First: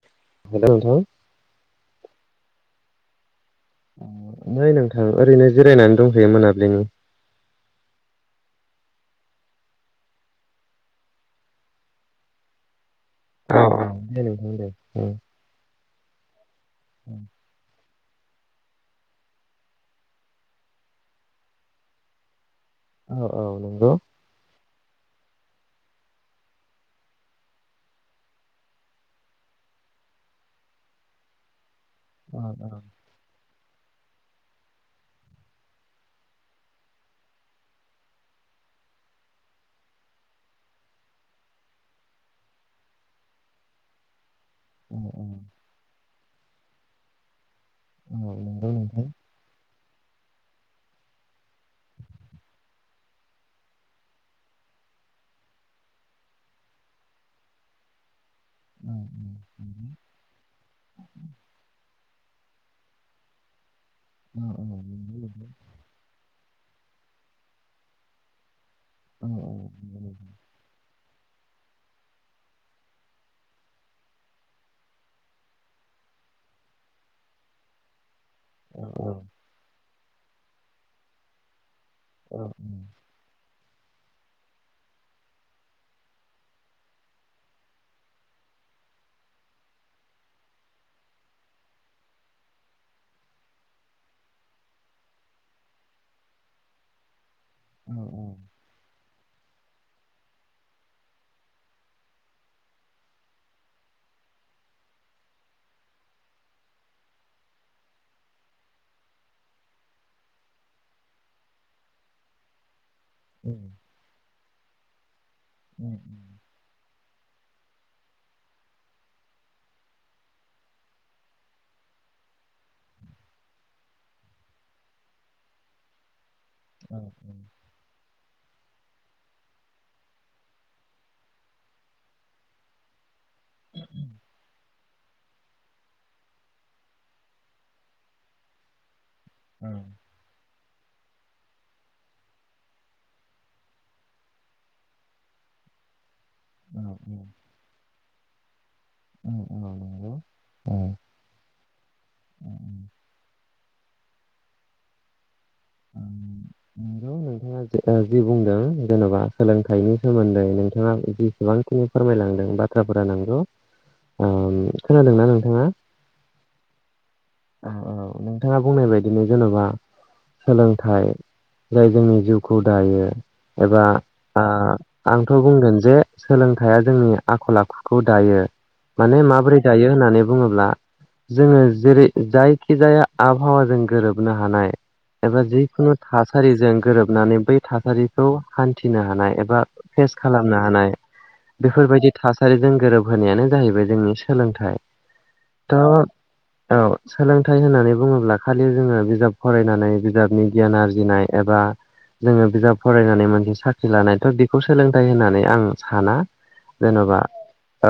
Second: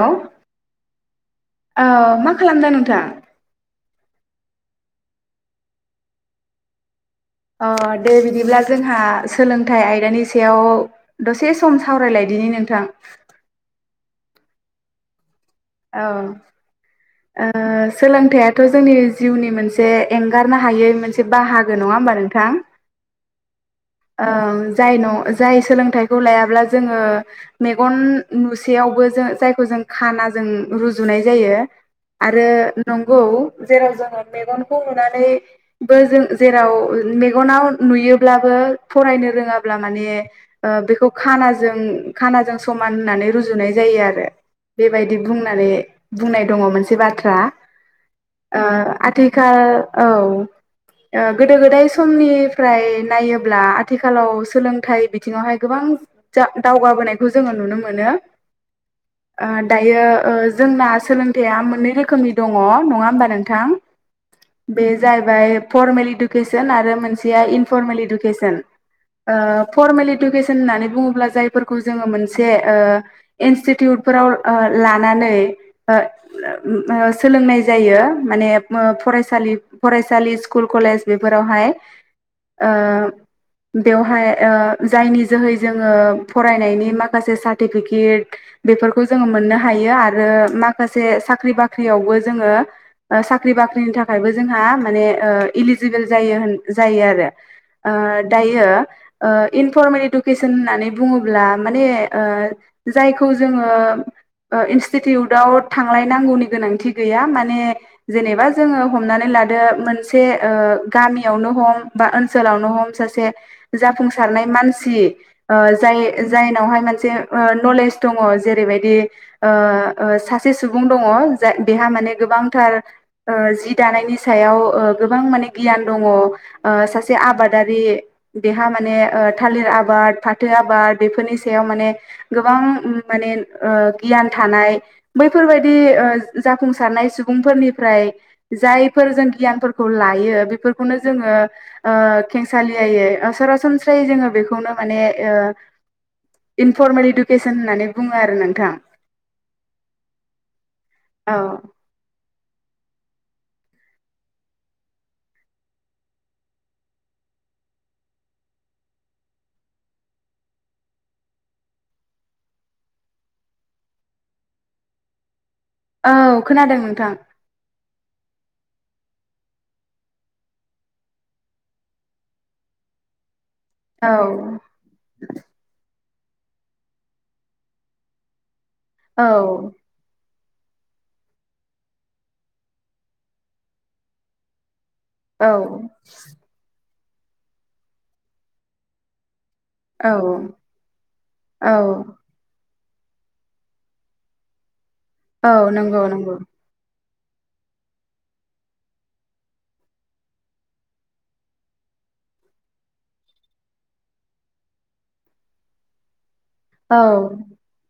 Hello, hello नोंथां औ मा खालामदों नोंथां? नै नोंथां ओरैनो जिरायनानै दंफैयो मोनाबिलिनि । औ दे बिदिब्ला जोंहा सोलोंथाइ आयदानि सायाव दसे सम सावरायलाय दिनि नोंथां औ औ दे दे औ औ सोलोंथाइथ' जोंनि जिउनि मोनसे एंगारनो हायै मोनसे बाहागो नङा होमबा नोंथां? औ औ नोंगौ औ जाय न' जाय सोलोंथाइखौ लायाब्ला जोङो मेगन नुसेयावबो जायखौ जों खाना जों रुजुनाय जायो। औ आरो नंगौ जेराव जोङो मेगनखौ नुनानैबो जों जेराव मेगनाव नुयोब्लाबो फरायनो रोङाब्ला माने बेखौ खानाजों खानाजों समान होननानै रुजुनाय जायो आरो बे बायदि बुंनानै बुंनाय द मोनसे बाथ्रा । ओ नंगौ नोंथां आथिखाल औ गोदो गोदाय समनिफ्राय नायोब्ला आथिखालाव सोलोंथाइ बिथिङावहाय गोबां दावगाबोनायखौ जोङो नुनो मोनो। औ औ दायो जोंना सोलोंथाइया मोननै रोखोमनि दङ नङा होमबा नोंथां? औ औ बे जाहैबाय फरमेल इडुकेसन आरो मोनसेया इनफरमेल इदुकेसन औ ओ फरमेल इडुकेसन होननानै बुङोब्ला जायफोरखौ जोङो मोनसे ओ इन्सटिटिउटफोराव ओ लानानै ओ ओ सोलोंनाय जायो माने ओ फरायसा सालि फरायसालि स्कुल कलेज बेफोरावहाय औ ओ बेवहाय ओ जायनि जोहै जोङो फरायनायनि माखासे सार्टिफिकेट बेफोरखौ जोङो मोननो हायो आरो माखासे साख्रि बाख्रियावबो जोङो साख्रि बाख्रिनि था खायबो जोंहा माने इलिजिबोल जायो होन जायो आरो ओ दायो ओ इनफरमेल इडुकेसन होननानै बुङोब्ला माने ओ जायखौ जोङो ओ इनस्टिउटव थांलायनांगौनि गोनांथि गैया माने जेनेबा जोङो हमनानै लादो मोनसे ओ गामियावनो हम बा ओनसोलावनो हम से जाफुंसारनाय मानसि ओ जाय जायनावहाय मोनसे ओ नलेज दङ जेरै बाय दि ओ ओ सासे सुबुं दङ जाय बेहा माने गोबांथार ओ जि दायो दानायनि सायाव ओ गोबां माने गियान दङ ओ सासे आबादारि बे हा माने थालिर आबाद फाथो आबाद बेफोरनि सायाव माने गोबां माने ओ गियान थानाय बैफोरबायदि ओ जाफुंसारनाय सुबुंफोरनिफ्राय जाय फोर जों गियानफोरखौ लायो बेफोर खौनो जोङो ओ खेंसालियायै ओ सरासनस्रायै जोङो बेखौनो माने ओ इनफर्मेल इडुकेसन होननानै बुङो आरो नोंथां औ नंगौ दङ। अह नंगौ नोंथाङा जि बुंदों जेन'बा सोलोंथाइनि सोमोन्दै नोंथाङा जिसेबांखिनि फोरमायलांदों। बाथ्राफोरा नोंगौ ओम खोनादोंना नोंथाङा औ खोनादों नोंथां औ औ नोंथाङा बुंनाय बायदिनो जेनबा सोलोंथाइ जाय जोंनि जिउ खौ दायो एबा औ ओ आंथ' बुंगोन जे सोलोंथाइया जोंनि आखल आखुखौ दायो माने औ माबोरै दायो होननानै बुङोब्ला जोङो जेरै जायखिजाया आबहावाजों गोरोबनो हानाय एबा औ जिखुनु थासारिजों गोरोबनानै बै थासारिखौ हान्थिनो हानाय एबा औ फेस खालामनो हानाय औ बेफोरबायदि थासारिजों गोरोब होनायानो जाहैबाय जोंनि सोलोंथाइ औ थ' नंगौ नंगौ। औ सोलोंथाइ होननानै बुङोब्ला खालि जोङो बिजाब फरायनानै बिजाबनि गियान आरजिनाय एबा जोङो बिजाब फरायनानै मोनसे साख्रि लानाय थ' बेखौ सोलोंथाइ होननानै आं साना जेनबा औ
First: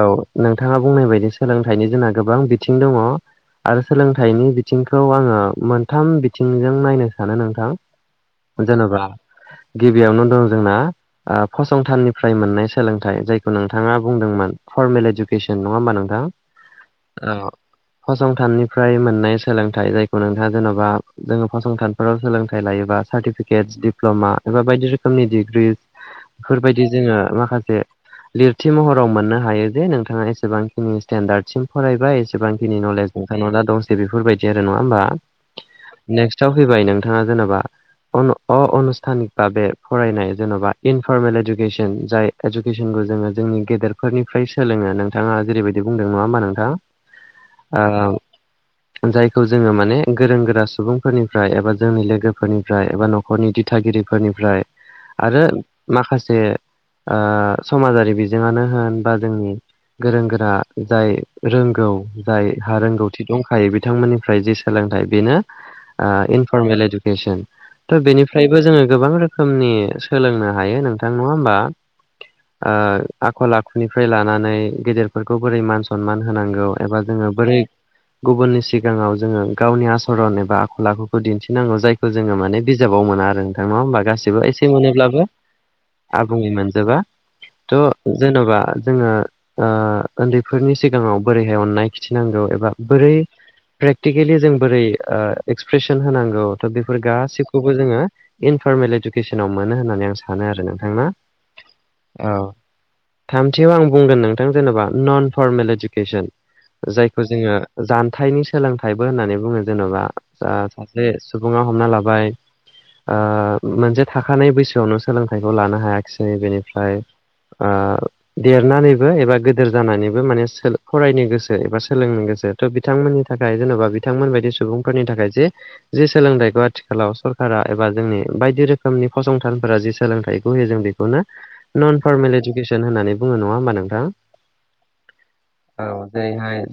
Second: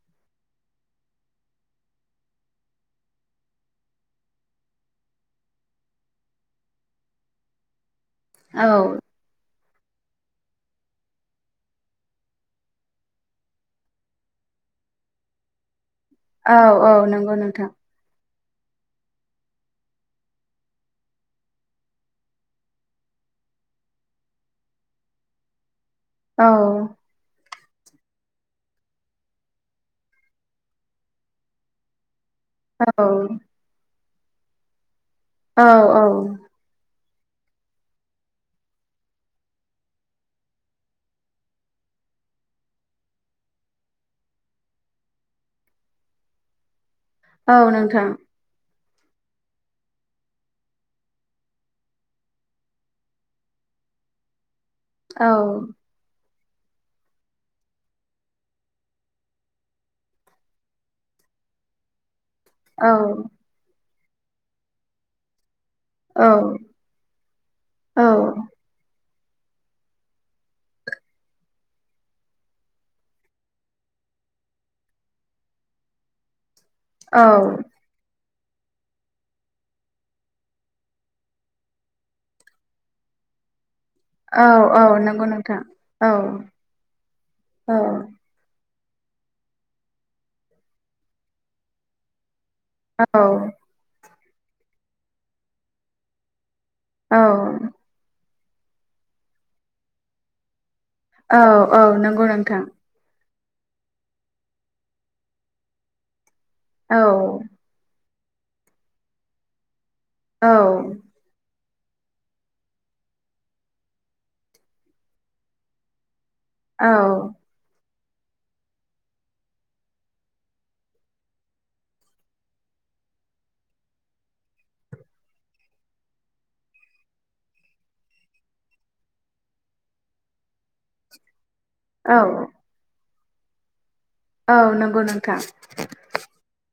औ नोंथाङा बुंनाय बायदि सोलोंथाइनि जोंहा गोबां बिथिं दङ आरो सोलोंथाइनि बिथिंखौ आङो मोनथाम बिथिंजों नायनो सानो नोंथां। औ जेनबा गिबियावनो दं जोंना फसंथाननिफ्राय मोननाय सोलोंथाइ जायखौ नोंथाङा बुंदोंमोन। फरमेल इजुकेसन नङा होमबा नों औ औ नंगौ नोंथां फसंथाननिफ्राय मोननाय सोलोंथाइ जायखौ नोंथाङा जेनबा जोङो फसंथानफोराव सोलोंथाइ लायोबा सार्टिफि केट डिप्लमा एबा बायदि रोखोमनि डिग्रि औ फोरबायायदि जोङो माखासे से लिरथि महराव मोननो हायो जे नोंथाङा एसेबांखिनि स्टेडार्ड सिम फरायबाय जसेबांखिनि औ नलेज नोंथांनाव दा दंसै बेफोरबायदि आरो नङा होमबा औ औ नेक्स्टआव फैबाय नों नोंथाङा जेनेबा अनु अ अनुस्थानिक बाबे फरायनाय जेनबा इनफरमेल इडुकेसन जाय इडुकेसनखौ जों जोङो जोंनि गेदेरफोरनिफ्राय सोलोङो नोंथाङा जेरैबायदि बुंदों नङा होमबा नोंथां। औ ओ नोंथां। जायखौ जोङो माने गोरों गोरा सुबुंफोरनिफ्राय एबा जोंनि लोगोफोरनि फ्राय एबा नखरनि दिथागिरिफोरनिफ्राय औ आरो माखासे ओ समाजारि बिजोङानो होन बा जोंनि गोरों गोरा जाय रोंगौ जायहा औ रोंगौथि दंखायो बिथांमोननिफ्राय जि सोलोंथाइ बेनो ओ इनफर्मेल एडुकेसन औ बेनिफ्रायबो जोङो गोबां रोखोमनि सोलोंनो हायो नोंथां नङा होमबा ओ आखल आखुनिफ्राय लानानै गेदेरफोरखौ बोरै मान सनमान होनांगौ एबा जोङो औ बोरै गुबुननि सिगाङाव जोङो गावनि आसरन एबा आखल आखुखौ दिन्थिनांगौ जायखौ जो जोङो माने बिजाबाव मोना आरो नोंथां नङा होमबा गासिबो औ एसे औ मोनोब्लाबो नंगौ नोंथां औ आबुुं मोनजोबा औ थ' जेन'बा जोङो उन्दैफोरनि सिगाङाव बोरैहाय अननाय खिथिनांगौ । एबा बोरै प्रेकटिकेलि जों बोरै एक्सप्रेसन होनांगौ थ बे फोरफोर औ गाैखौबो जोङो इनफरमेल इडुकेसनाव मोनो होननानै आं सानो आरो नों । औ औ नंगौ नोंथां । थामथियाव आं बुंगोन नोंथां जेनेबा नन फरमेल इडुकेसन औ नंगौ नोंथां औ जायखौ जोङो हथाइनि सोलोंथाइबो होननानै बुङो जेन'बा औ सासे सुबुं हमना लाबाय मोनसे थाखानाय बैसोआवनो सोलोंथाइखौ लानो हायाखै । सिनि बेनिफ्राय औ ओयोम। देरनानैबो एबा गोदोर जानानैबो माने सो फरायनो गोसो एबा सोलोंनो गोसो थ' बिथांमोन थाखाय जेन'बा बिथांमोन बायदि सुबुंफोरनि थाखाय जे जे सो सोलोंथाइखौ आथिखालाव सरकारा एबा जोंनि बायदि रोखोमनि फसंथानफोरा जि सोलोंथाइखौ होयो जों बिखौनो । नो नन फरमेलिडि केसन होननानै बुङो नङा होमबा नोंथाङा? औ नंगौ नोंथां।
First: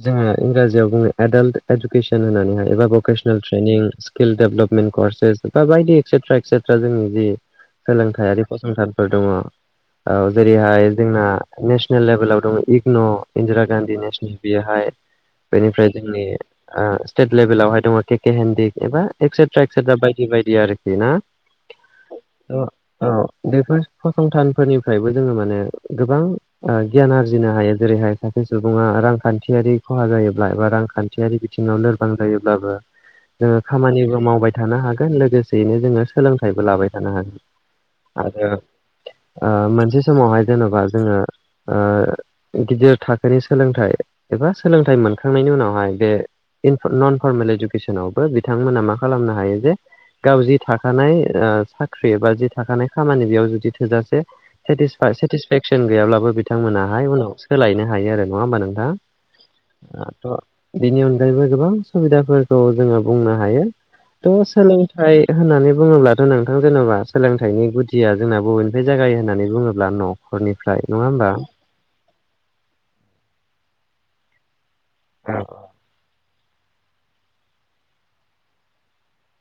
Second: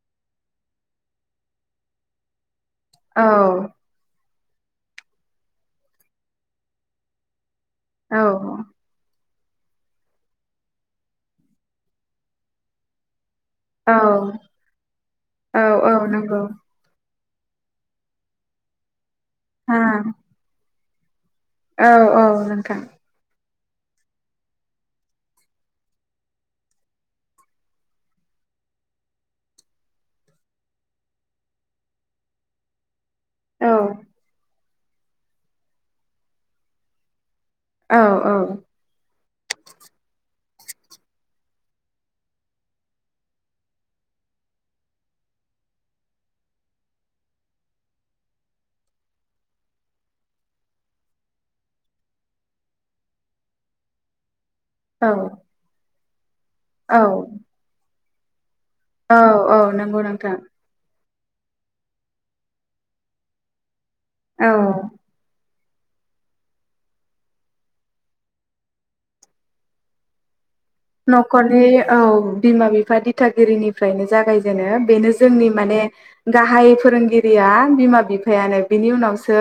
जोंयो इंराजियाव बुङो आडाल्ट इडुकेसन होननानैहाय एबा भकेसनेल ट्रेनिं। [unintelligible] सोलोंथाइयारि फसनथानफोर दङ। औ जेरैहाय जोंना नेसनेल लेभेलाव दङ इगन'। इन्दिरा गान्धी नेसनेल बिहाय औ बेनिफ्राय औ जोंनि नंगौ ओ। सिटेट लेभेलावहाय दङ केके हेनडिग एबा एक्सेट्राय हा एक्सेट्रा बायदि बायदि आरोखि ना। औ औ नोंथां । बेफोर फसंथानफोरनिफ्रायबो जोङो माने गोबां ओ गियान आरजिनो हायो जेरैहाय सासे सुबुङा रांखान्थियारि खहा जायोब्ला एबा रांखान्थियारि बिथिङाव लोरबां जायोब्लाबो जोङो औ खामानिबो मावबाय थानो हागोन लोगोसेयैनो जोङो सोलोंथाइबो लाबाय थानो हागोन। औ आरो ओ मोनसे समावहाय जेन'बा जोङो ओ गिदिर थाखोनि सोलोंथाइ एबा सोलोंथाइ मोनखांनायनि उनावहाय बे इनप नन फरमेल इडुकेसनावबो बिथांमोना मा खालामनो हायो जे गाव जि थाखानाय ओ साख्रि बा जि थाखानाय खामानि बेयाव जुदि थोजासे औ सेटिसफा सेटिसपेचन गैयाब्लाबो औ बिथांमोनाहाय उनाव सोलायनो हायो नङा होमब नों औ औ नंगौ नोंथां [inaudible] जेरैबो गोबां सुबिदाफोरखौ जोङो बुंनो हायो औ थसोलोंथाइ होननानै बुङोब्लाथ' नोंथां जेनेबा सोलोंथाइनि गुदिया जोंना बबेनिफ्राय जागायो होननानै बुङोब्ला न'खरनि न'खरनि औ बिमा बिफा दिथागिरिनिफ्रायनो जागायजेनो। बेनो जोंनि माने गाहाय फोरोंगिरिया बिमा बिफायानो बिनि उनावसो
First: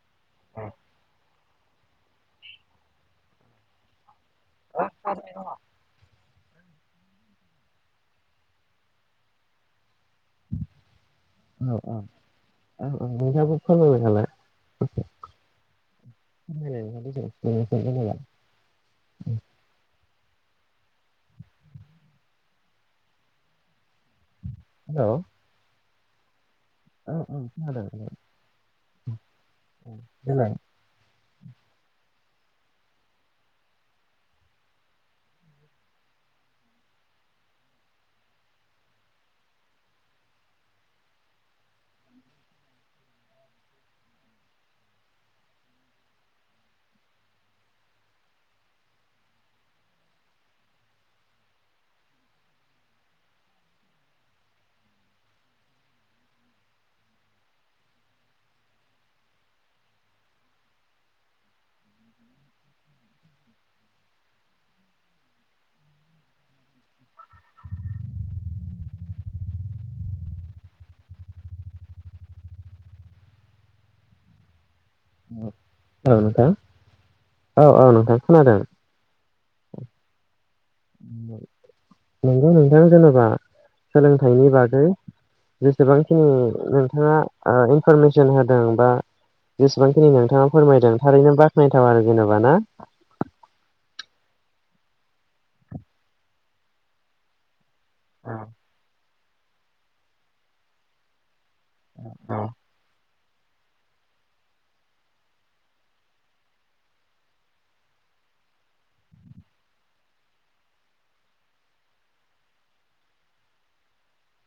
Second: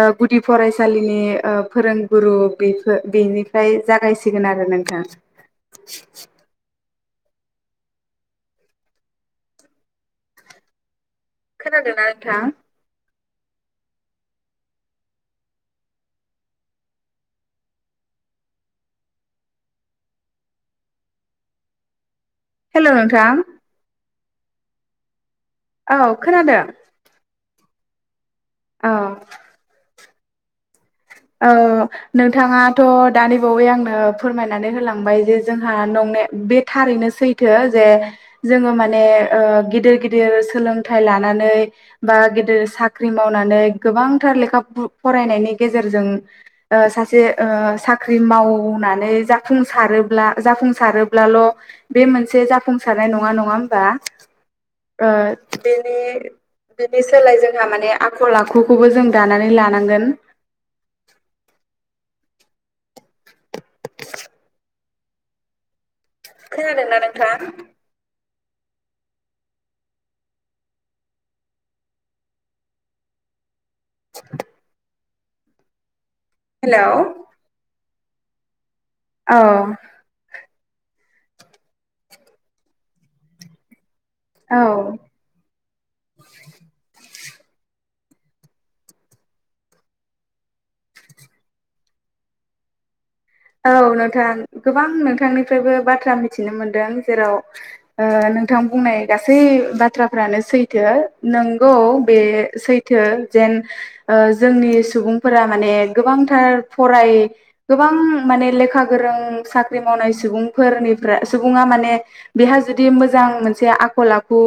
ओ गुदि फरायसालिनि ओ फोरोंगुरु बिफो बिनिफ्राय जागायस सिगोन आरो नोंथां। सिखा। [inaudible] खोनादोना नोंथां? मैथाखौ फोबोबायनालाय। [inaudible] हेलौ' नोंथां? हेलौ। औ खोनादों। औ औ खोनादों नोंथां। औ। देलाय- औ नोंथाङाथ' दानि बावै आंनो फोरमायनानै होलांबाय जे जोंहा नं बे बे थारैनो सैथो जे जोङो माने ओ गिदिर गिदिर मोलोंथाइ ला लानानै बा गेदेर साख्रि मावनानै गोबांथार लेखा बु फरायनायनि गेजेर जेरजों ओ सासे ओ साख्रि मावनानै जाफुंसारोब्ला जाफुं सारोब्लाल' बे मोनसे जाफुंसारनाय नङा नङा होमबा। ओ बेनि बेनि सोलाय जोंहा माने आखल आखुखौबो जों दानानै लानांगोन। [inaudible] खोनादोंना नोंथां। [inaudible] औ नोंथां हेलौ औ औ नोंथां खोनादों। औ। नंगौ नोंथां जेनेबा सोलोंथाइनि औ बागै जेसेबांखिनि नोंथाङा ओ। पारमिसन होदों बा जेसेबांखिनि नोंथाङा फोरमायदों थारैनो बाख्नायथाव आरो जेन'बा ना औ नोंथां गोबां नोंथांनिफ्रायबो बाथ्रा मिथिनो मोनदों जेराव ओ नोंथां बुंनाय गासै बाथ्राफ्रानो सैथो नों नंगौ बे सैथो जेन ओ जोंनि सुबुंफोरा माने गोबांथार फराय गोबां माने लेखा गोरों साख्रि मावनाय सुबुंफोरनि सुबुंङा माने बेहा जुदि मोजां आं मोनसे आखल आखु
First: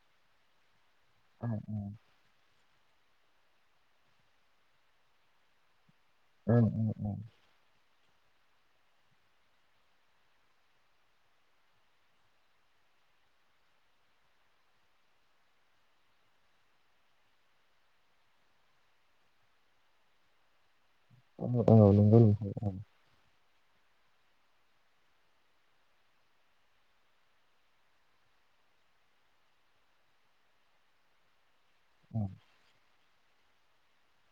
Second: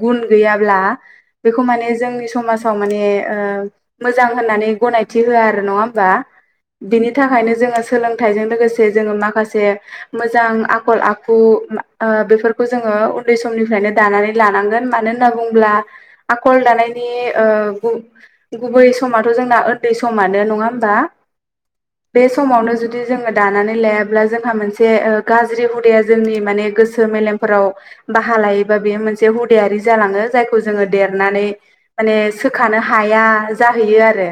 गुन गैयाब्ला बेखौ माने जोंनि समाजाव माने ओ मोजां होननानै गनायथि होआ आरो नङा होमबा बिनि थाखायनो जोङो सोलोंथाइजों लोगोसे जोङो माखासे मोजां आखल आखु ओ बेफोरखौ जोङो उन्दै समनिफ्रायनो दानानै लानांगोन मानो होनना बुंङोब्ला आखल दानायनि गुबै समाथ' जोंना उन्दै समानो नङा होमबा बे समावनो [unintelligible] जुदि जोङो दानानै लायाब्ला जोंहा मोनसे ओ गाज्रि हुदाया जोंनि माने गोसो मेलेमफोराव बाहा लायोबा बे मोनसे हुदायारि जालाङो जायखौ जोङो देरनानै माने सोखानो हाया जाहैयो आरो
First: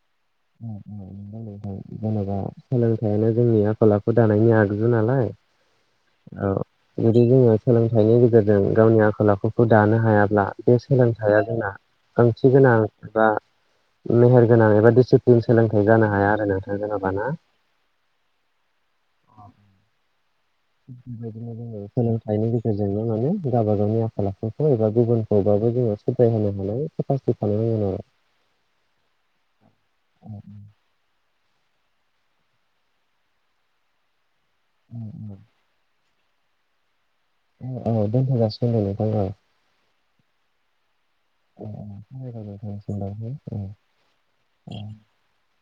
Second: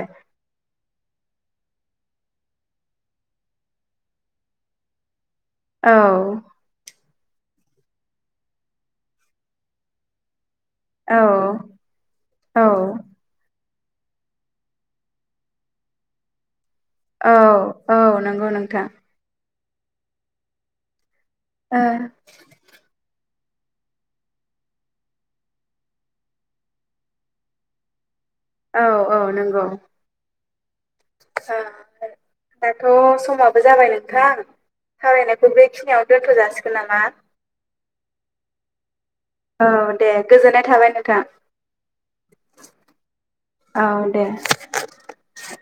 जेनेबा सोलोंथाइयानो जोंनि आखल आखु दानायनि आगजु नालाय। औ औ [unintelligible] सोलोंथाइनि गेजेरजों गावनि आखल आखुखौ दानो हायाब्ला बे सोलोंथाइया औ जोंना ओंथि गोनां औ एबा मेहेर गोनां एबा दिसि जों सोलोंथाइ जानो हाया आरो ना औ औ नंगौ नोंथां बेबायदिनो जोङो ओ सोलोंथाइनि गेजेरजोंनो माने गावबा गावनि आखल आखुखौ एबा गुबुनखौबाबो जोङो सुद्राय होनो हानाय केपासिटि थानो नांगोन आरो औ औ नंगौ दाथ' समाबो जाबाय नोंथां थाबरायनायखौ बेखिनियाव दोनथ' जासिगोन नामा औ दोनथ'। [unintelligible] औ दे गोजोननाय थाबाय नों औ दे। [inaudible]